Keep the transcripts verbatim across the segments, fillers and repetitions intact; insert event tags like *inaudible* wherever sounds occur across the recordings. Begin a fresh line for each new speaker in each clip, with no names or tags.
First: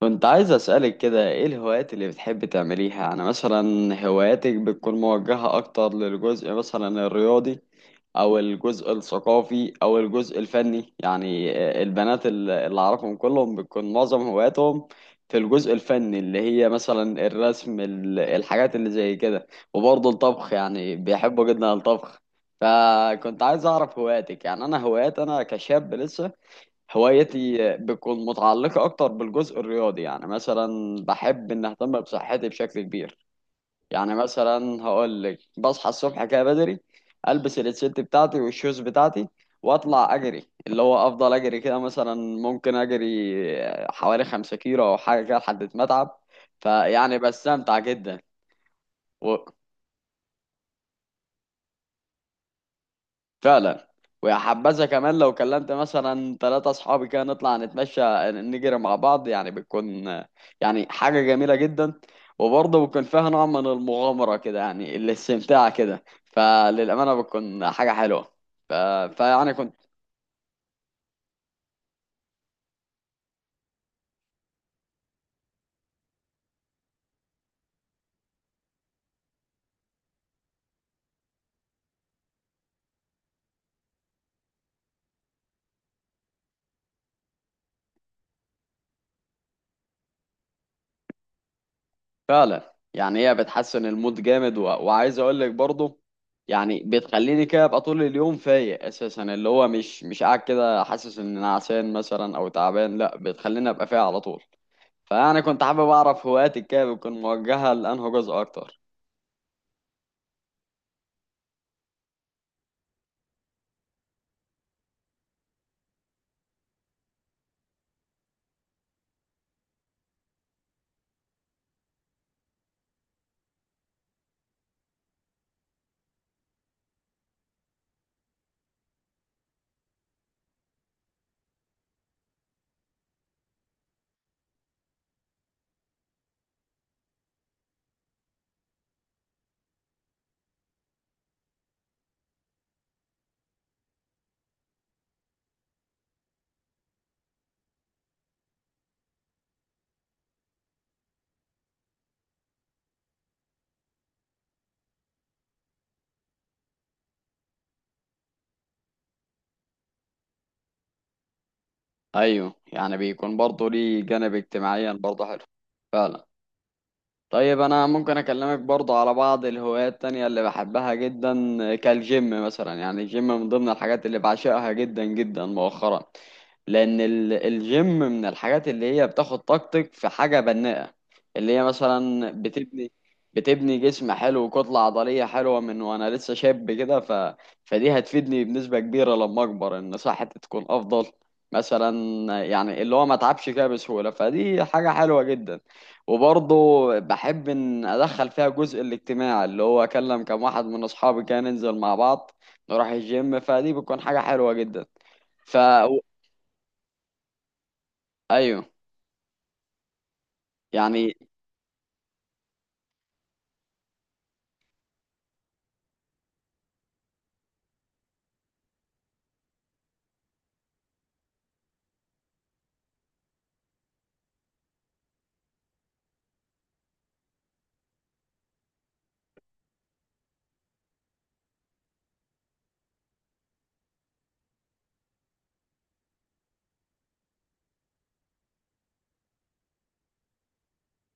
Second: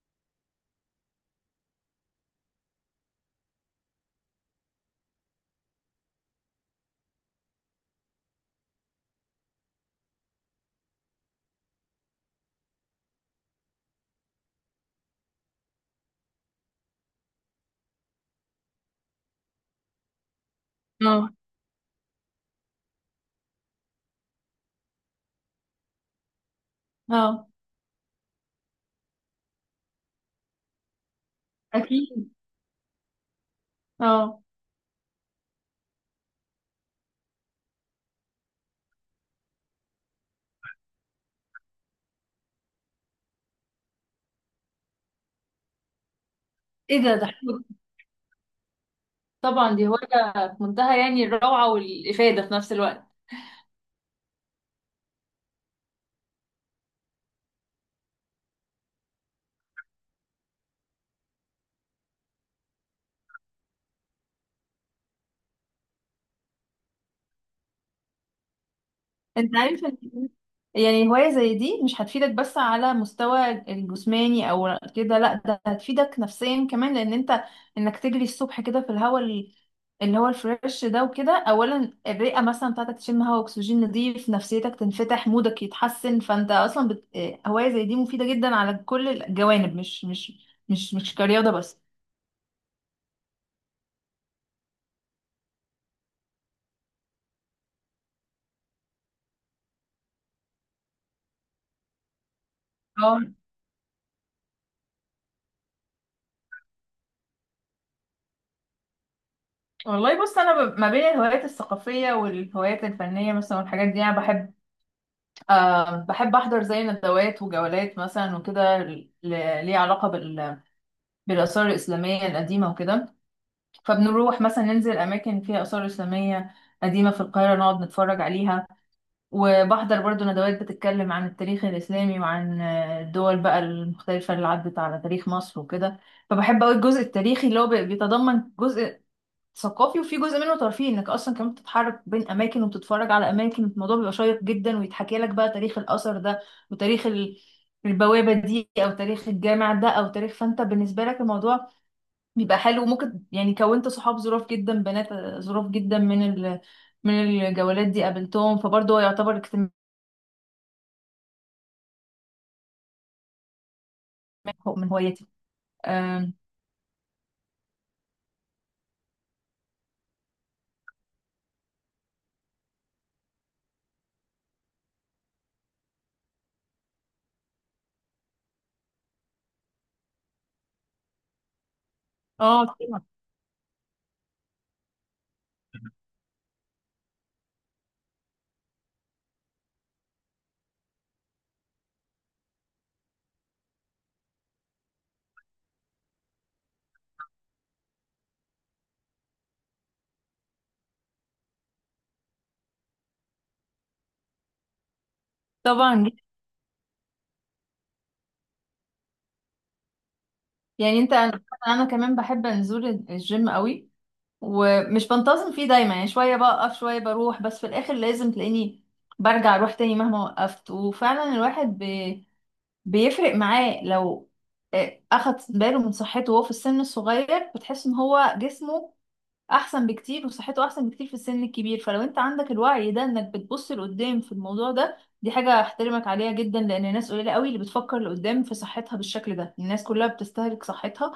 كنت عايز أسألك كده ايه الهوايات اللي بتحب تعمليها؟ انا مثلا هواياتك بتكون موجهة اكتر للجزء مثلا الرياضي او الجزء الثقافي او الجزء الفني. يعني آه، البنات ال- اللي اعرفهم كلهم بتكون معظم هواياتهم في الجزء الفني اللي هي مثلا الرسم، ال- الحاجات اللي زي كده. وبرضه الطبخ، يعني
اه.
بيحبوا جدا الطبخ. فكنت عايز اعرف هواياتك. يعني انا هوايات انا كشاب لسه
اه.
هوايتي بتكون متعلقة أكتر بالجزء الرياضي. يعني مثلا بحب إن أهتم
اكيد.
بصحتي بشكل كبير. يعني
اه.
مثلا هقول لك بصحى الصبح كده بدري، ألبس الست بتاعتي والشوز بتاعتي وأطلع أجري، اللي هو أفضل أجري كده، مثلا ممكن أجري حوالي خمسة كيلو أو حاجة كده لحد ما أتعب.
ايه ده
فيعني
ده حلو.
بستمتع جدا.
طبعا دي هواية في منتهى يعني الروعة والإفادة في نفس الوقت.
فعلا. ويا حبذا كمان لو كلمت مثلا ثلاثة أصحابي كده نطلع نتمشى نجري مع بعض، يعني بتكون آه، يعني حاجة جميلة جدا. وبرضه بتكون فيها نوع من المغامرة كده، يعني الاستمتاع كده. فللأمانة بتكون حاجة حلوة. ف... فيعني
انت
كنت
عارف ان يعني هواية زي دي مش هتفيدك بس على مستوى الجسماني او كده، لا، ده هتفيدك نفسيا كمان لان انت انك تجري الصبح كده في الهواء ال- اللي هو الفريش ده وكده، اولا الرئة مثلا بتاعتك تشم هواء اكسجين نضيف، نفسيتك تنفتح، مودك يتحسن، فانت اصلا بت... هواية زي دي مفيدة جدا على كل الجوانب، مش مش مش مش كرياضة بس.
فعلا يعني هي بتحسن المود جامد، و... وعايز أقول لك برضه يعني بتخليني كده أبقى طول اليوم فايق أساسا، اللي هو مش مش قاعد كده حاسس إن أنا عسان مثلا أو تعبان. لأ،
اه،
بتخليني أبقى فايق على طول. فانا كنت حابب اعرف هواياتك كده بتكون موجهه لانه جزء اكتر.
والله بص انا ب- ما بين الهوايات الثقافيه والهوايات الفنيه مثلا والحاجات دي انا بحب، آه بحب احضر زي ندوات وجولات مثلا وكده ل- ليه علاقه بال بالاثار الاسلاميه القديمه وكده. فبنروح مثلا ننزل اماكن فيها اثار اسلاميه قديمه في القاهره نقعد نتفرج عليها. وبحضر برضو ندوات بتتكلم عن التاريخ الاسلامي وعن آه، الدول بقى المختلفه اللي عدت على تاريخ مصر وكده. فبحب قوي الجزء التاريخي اللي هو بي- بيتضمن جزء ثقافي وفي جزء منه ترفيهي، انك اصلا كمان بتتحرك بين اماكن وبتتفرج على اماكن، الموضوع بيبقى شيق جدا ويتحكي لك بقى تاريخ الاثر ده وتاريخ ال- البوابه دي او تاريخ الجامع ده او تاريخ، فانت بالنسبه لك الموضوع بيبقى حلو. وممكن يعني كونت صحاب ظراف جدا، بنات ظراف جدا من ال من الجولات دي قابلتهم، فبرضه هو يعتبر اجتماع
ايوه، يعني بيكون برضه ليه جانب
من
اجتماعيا برضه
هوايتي.
حلو. فعلا.
آم،
طيب، انا ممكن اكلمك برضه على بعض الهوايات التانية اللي بحبها جدا. كالجيم مثلا، يعني الجيم من ضمن الحاجات اللي بعشقها جدا جدا مؤخرا. لان ال- الجيم من الحاجات اللي هي بتاخد طاقتك في حاجة بناءة، اللي هي مثلا
اه
بتبني
طبعا،
بتبني جسم حلو وكتلة عضلية حلوة من وانا لسه شاب كده. ف... فدي هتفيدني بنسبة كبيرة لما اكبر ان صحتي تكون افضل مثلا. يعني اللي هو ما اتعبش كده بسهولة. فدي حاجة حلوة جدا. وبرضه بحب ان ادخل فيها جزء الاجتماع، اللي هو اكلم كم واحد من اصحابي كده ننزل مع بعض نروح الجيم، فدي بتكون حاجة حلوة جدا. ف
طبعا
ايوه،
يعني انت
يعني
انا أنا كمان بحب انزل الجيم قوي ومش بنتظم فيه دايما، يعني شوية بقف شوية بروح، بس في الآخر لازم تلاقيني برجع أروح تاني مهما وقفت. وفعلا الواحد بي... بيفرق معاه لو آه، أخد باله من صحته وهو في السن الصغير، بتحس إن هو جسمه أحسن بكتير وصحته أحسن بكتير في السن الكبير. فلو أنت عندك الوعي ده إنك بتبص لقدام في الموضوع ده، دي حاجة أحترمك عليها جدا، لأن الناس قليلة قوي اللي بتفكر لقدام في صحتها بالشكل ده. الناس كلها بتستهلك صحتها،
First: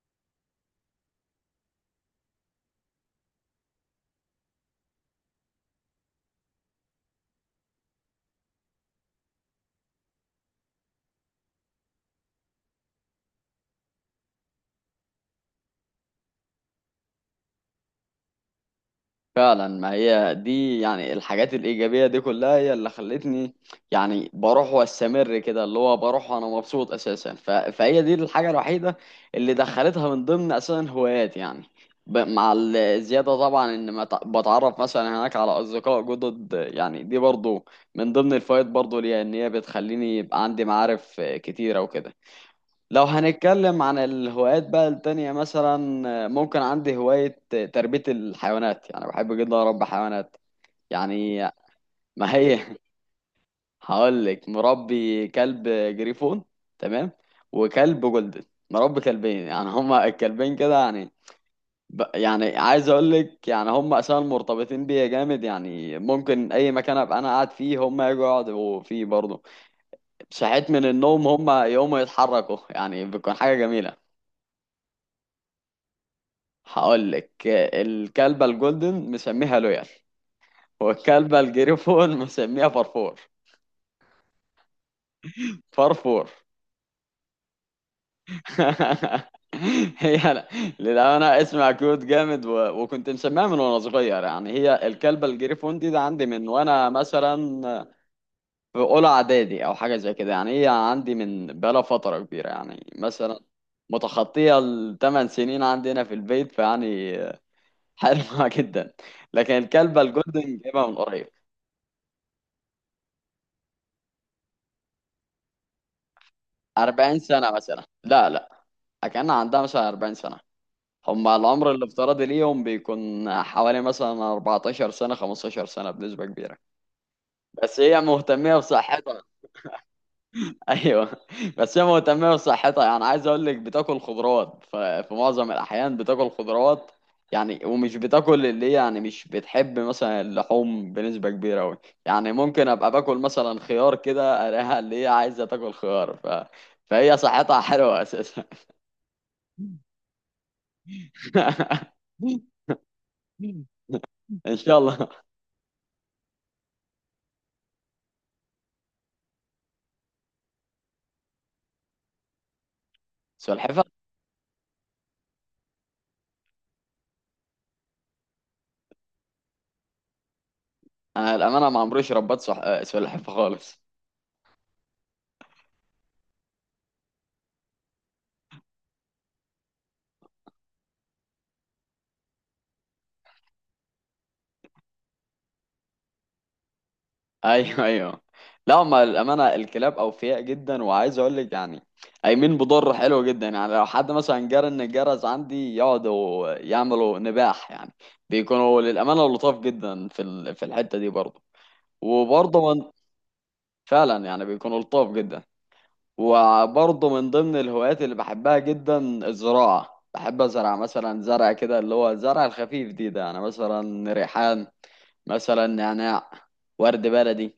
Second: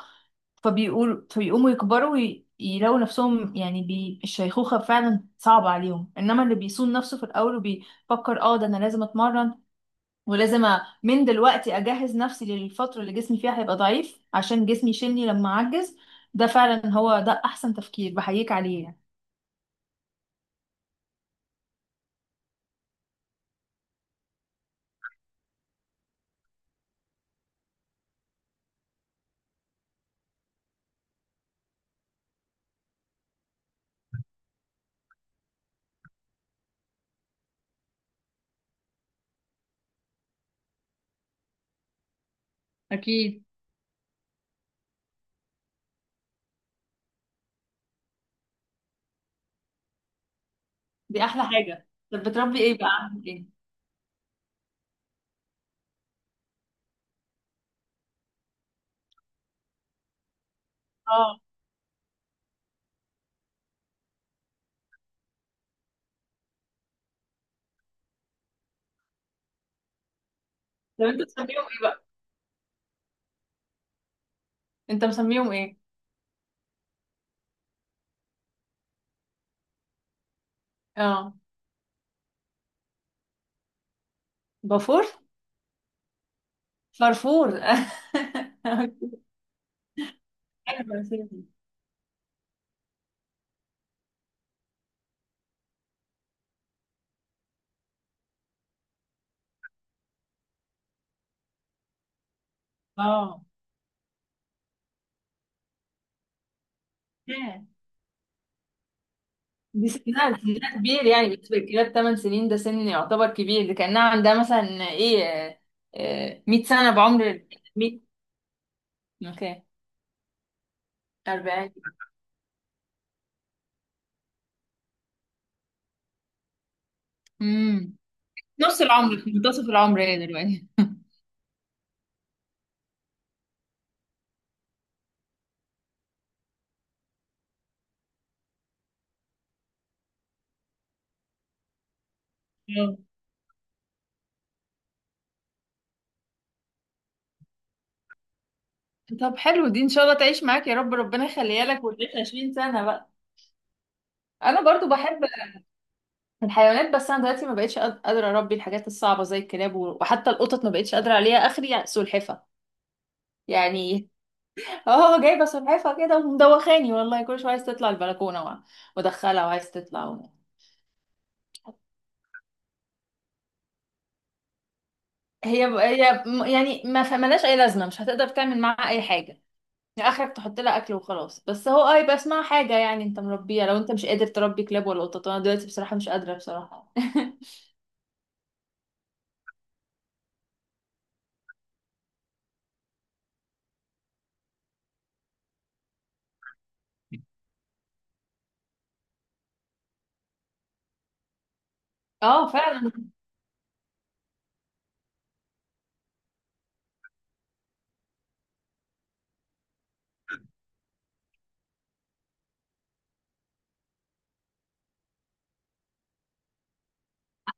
فبيقول فبيقوموا يكبروا ويلاقوا نفسهم يعني بي... الشيخوخة فعلا صعبة عليهم، انما اللي بيصون نفسه في الاول وبيفكر اه ده انا لازم اتمرن ولازم أ... من دلوقتي اجهز نفسي للفترة اللي جسمي فيها هيبقى ضعيف عشان جسمي يشيلني لما اعجز، ده فعلا هو ده احسن تفكير بحييك عليه يعني.
فعلا. ما هي دي يعني الحاجات الإيجابية دي كلها هي اللي خلتني، يعني بروح وأستمر كده، اللي هو بروح وأنا مبسوط أساسا. ف... فهي دي الحاجة الوحيدة اللي دخلتها من ضمن أساسا هوايات يعني. ب... مع الزيادة طبعا إن ما ت- بتعرف مثلا هناك على أصدقاء جدد. يعني دي برضو من ضمن الفوائد برضو ليها، إن هي بتخليني يبقى عندي معارف كتيرة وكده. لو
اكيد.
هنتكلم عن الهوايات بقى التانية مثلا، ممكن عندي هواية تربية الحيوانات. يعني بحب جدا أربي حيوانات
دي
يعني.
احلى حاجة. طب
ما
بتربي
هي
ايه بقى؟
*laughs*
عندك ايه؟
هقول لك. مربي كلب جريفون، تمام؟ وكلب جولدن. مربي كلبين، يعني هما الكلبين كده. يعني
اه.
ب- يعني عايز اقول لك يعني هما اساسا مرتبطين بيا جامد. يعني ممكن اي مكان ابقى انا قاعد فيه هما يجوا يقعدوا فيه برضه. صحيت من
طب انت
النوم
مسميهم
هما
ايه
يقوموا
بقى؟
يتحركوا. يعني بتكون حاجة جميلة.
انت مسميهم ايه؟
هقول لك، الكلبة الجولدن مسميها لويال،
اه.
والكلبة الجريفون مسميها فرفور.
بافور.
فرفور
فرفور. *laughs*
*laughs* هي لا،
حلوة،
للأمانة
سيدي.
اسمها كيوت جامد، و... وكنت مسميها من وأنا صغير. يعني هي الكلبة الجريفون دي ده عندي من وأنا مثلا في أولى إعدادي أو حاجة زي كده. يعني هي عندي من بقالها فترة كبيرة، يعني مثلا
اه.
متخطية الثمان سنين عندنا في البيت. فيعني
ياه.
حلوة *laughs* جدا. لكن
دي
الكلبة
سنها
الجولدن
سنها
جايبها من
كبير،
قريب.
يعني بالنسبة للكلاب تمن سنين ده سن يعتبر كبير، ده كأنها عندها مثلا ايه، آه، مائة سنة
أربعين
بعمر.
سنة مثلا،
مية.
لا لا. كان
اوكي.
عندها مثلا أربعين سنة. هم العمر
اربعين.
الافتراضي ليهم بيكون حوالي مثلا أربعة عشر سنة خمستاشر سنة بنسبة كبيرة. بس
امم
هي مهتمة
نص العمر،
بصحتها.
في منتصف العمر هي دلوقتي.
*laughs* ايوه، بس هي مهتمة بصحتها. يعني عايز اقول لك بتاكل خضروات، ف- في معظم الاحيان بتاكل خضروات. يعني ومش بتاكل اللي هي، يعني مش بتحب مثلا اللحوم بنسبة كبيرة أوي. يعني ممكن أبقى
آه.
باكل مثلا خيار كده ألاقيها اللي هي عايزة تاكل خيار. ف... فهي صحتها حلوة أساسا.
طب حلو، دي ان شاء الله تعيش معاك يا رب، ربنا يخليها لك وتعيش
*laughs*
عشرين سنة بقى.
ان
انا
شاء
برضو
الله.
بحب الحيوانات، بس انا دلوقتي ما بقتش قاد- قادرة اربي الحاجات الصعبة زي الكلاب و- وحتى القطط ما بقتش قادرة عليها، اخري سلحفة
سلحفاه.
يعني. اه، جايبه سلحفاه كده ومدوخاني والله، كل شويه عايز تطلع البلكونه وع- وادخلها وعايز تطلع و...
انا الامانه ما عمريش ربيت صح... آه، سلحفاه خالص.
هي هي م- يعني ما ف- ملهاش اي لازمه، مش هتقدر تعمل معاها اي حاجه، يعني اخرك تحط لها اكل وخلاص. بس هو اه يبقى اسمها حاجه يعني انت مربيها. لو انت مش قادر تربي كلاب ولا قطط، انا دلوقتي بصراحه مش قادره بصراحه. *laughs*
ايوه ايوه. لا هما الامانه الكلاب اوفياء جدا. وعايز اقول لك يعني قايمين بضر حلو جدا. يعني لو حد مثلا جرى ان الجرس عندي يقعدوا يعملوا نباح. يعني بيكونوا للامانه لطاف جدا في ال... في الحته دي برضه.
اه
وبرضه من...
فعلا.
فعلا يعني بيكونوا لطاف جدا. وبرضه من ضمن الهوايات اللي بحبها جدا الزراعة. بحب أزرع مثلا زرع كده، اللي هو الزرع الخفيف دي ده، يعني مثلا ريحان، مثلا نعناع، ورد بلدي،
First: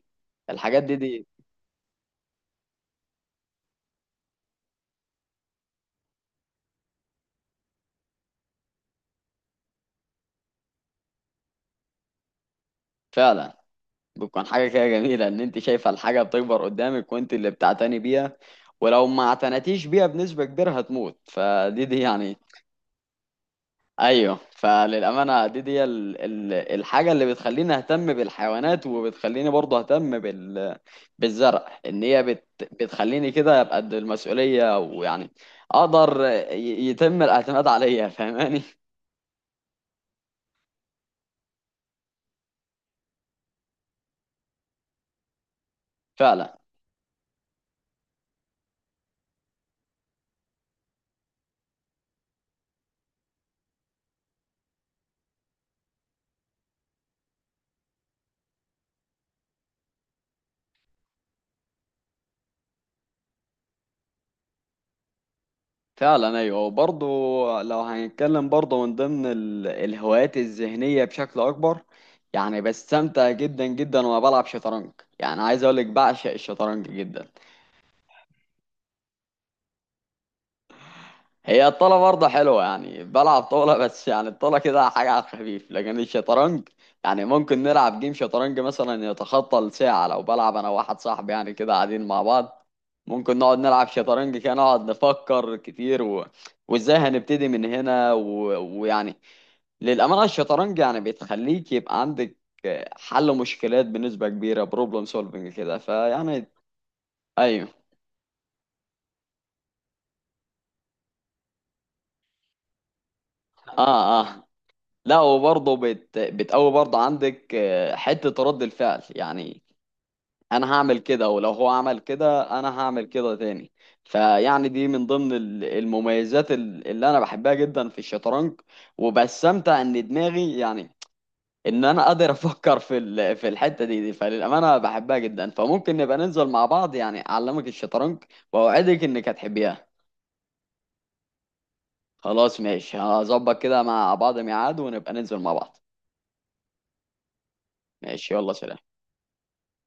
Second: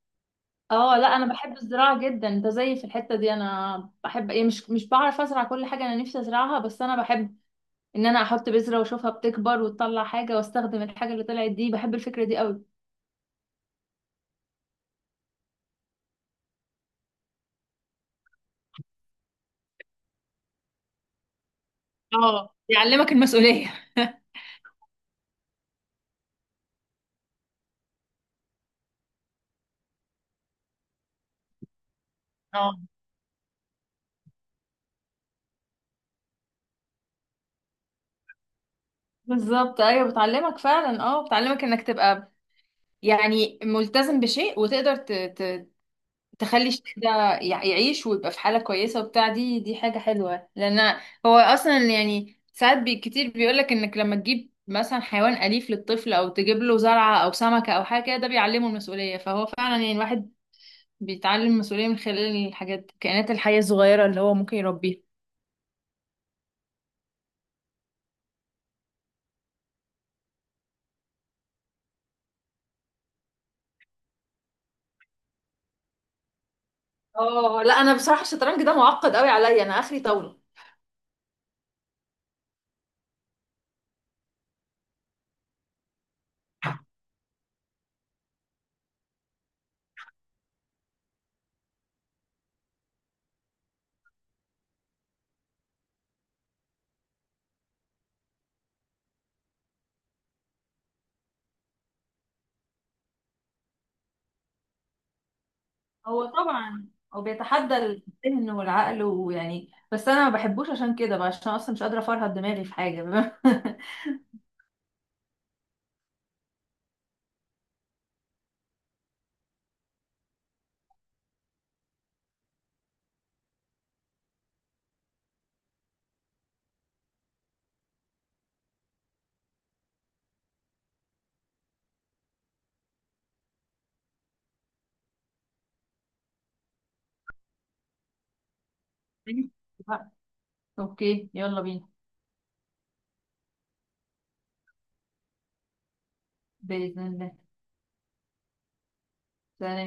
الحاجات دي
اه لا، انا
دي
بحب الزراعه جدا. انت زيي في الحته دي، انا بحب ايه، مش مش بعرف ازرع كل حاجه انا نفسي ازرعها، بس انا بحب ان انا احط بذره واشوفها بتكبر وتطلع حاجه، واستخدم الحاجه اللي طلعت دي. بحب الفكره دي قوي.
فعلا بتكون حاجة كده جميلة إن أنت شايفة الحاجة بتكبر قدامك وأنت اللي بتعتني بيها. ولو ما اعتنتيش بيها بنسبة كبيرة هتموت. فدي دي يعني،
اه، يعلمك المسؤولية.
ايوه.
*laughs*
فللامانه دي دي ال- ال- الحاجه اللي بتخليني اهتم بالحيوانات وبتخليني برضه اهتم بال بالزرع. ان هي بت
اه
بتخليني كده ابقى قد المسؤوليه ويعني اقدر ي- يتم الاعتماد عليا *laughs* فاهماني؟
بالظبط، ايوه بتعلمك فعلا، اه بتعلمك انك تبقى يعني ملتزم بشيء، وتقدر ت... ت...
فعلا
تخلي الشيء ده يع- يعيش ويبقى في حالة كويسة وبتاع. دي دي حاجة حلوة، لأن هو أصلا يعني ساعات بي كتير بيقولك إنك لما تجيب مثلا حيوان أليف للطفل أو تجيب له زرعة أو سمكة أو حاجة كده، ده بيعلمه المسؤولية. فهو فعلا يعني الواحد بيتعلم المسؤولية من خلال الحاجات الكائنات الحية الصغيرة اللي هو ممكن يربيها.
فعلا ايوه. وبرضه لو هنتكلم برضه من ضمن ال- الهوايات الذهنيه بشكل اكبر، يعني بستمتع جدا جدا وانا بلعب شطرنج. يعني عايز اقول لك بعشق الشطرنج جدا.
اه لا، انا بصراحه الشطرنج ده معقد قوي عليا، انا اخري طاوله.
هي الطاولة برضه حلوة، يعني بلعب طاولة، بس يعني الطاولة كده حاجة على الخفيف لكن الشطرنج، يعني ممكن نلعب جيم شطرنج مثلا يتخطى الساعة لو بلعب أنا وواحد صاحبي. يعني كده قاعدين مع بعض ممكن نقعد نلعب شطرنج كده نقعد نفكر كتير، و... وإزاي هنبتدي من هنا، و... ويعني للأمانة الشطرنج يعني بتخليك يبقى عندك حل مشكلات بنسبة كبيرة، بروبلم سولفنج كده.
هو
فيعني
طبعا، هو
أيوه.
بيتحدى الذهن والعقل ويعني، بس انا ما بحبوش عشان كده بقى، عشان اصلا مش قادره افرهد دماغي في حاجه.
آه آه. لا، وبرضه بت... بتقوي برضه عندك آه، حتة رد الفعل. يعني أنا هعمل كده، ولو هو عمل كده أنا هعمل كده تاني. فيعني دي من ضمن ال- المميزات ال- اللي أنا بحبها جدا في الشطرنج. وبستمتع إن دماغي يعني، إن أنا قادر أفكر في ال... في الحتة دي, دي فللأمانة بحبها جدا، فممكن نبقى ننزل مع بعض يعني أعلمك الشطرنج وأوعدك إنك هتحبيها.
*laughs* اوكي يلا بينا.
خلاص، ماشي، هظبط كده مع بعض ميعاد ونبقى ننزل مع بعض.
باذن الله.
ماشي يلا سلام.
سلام.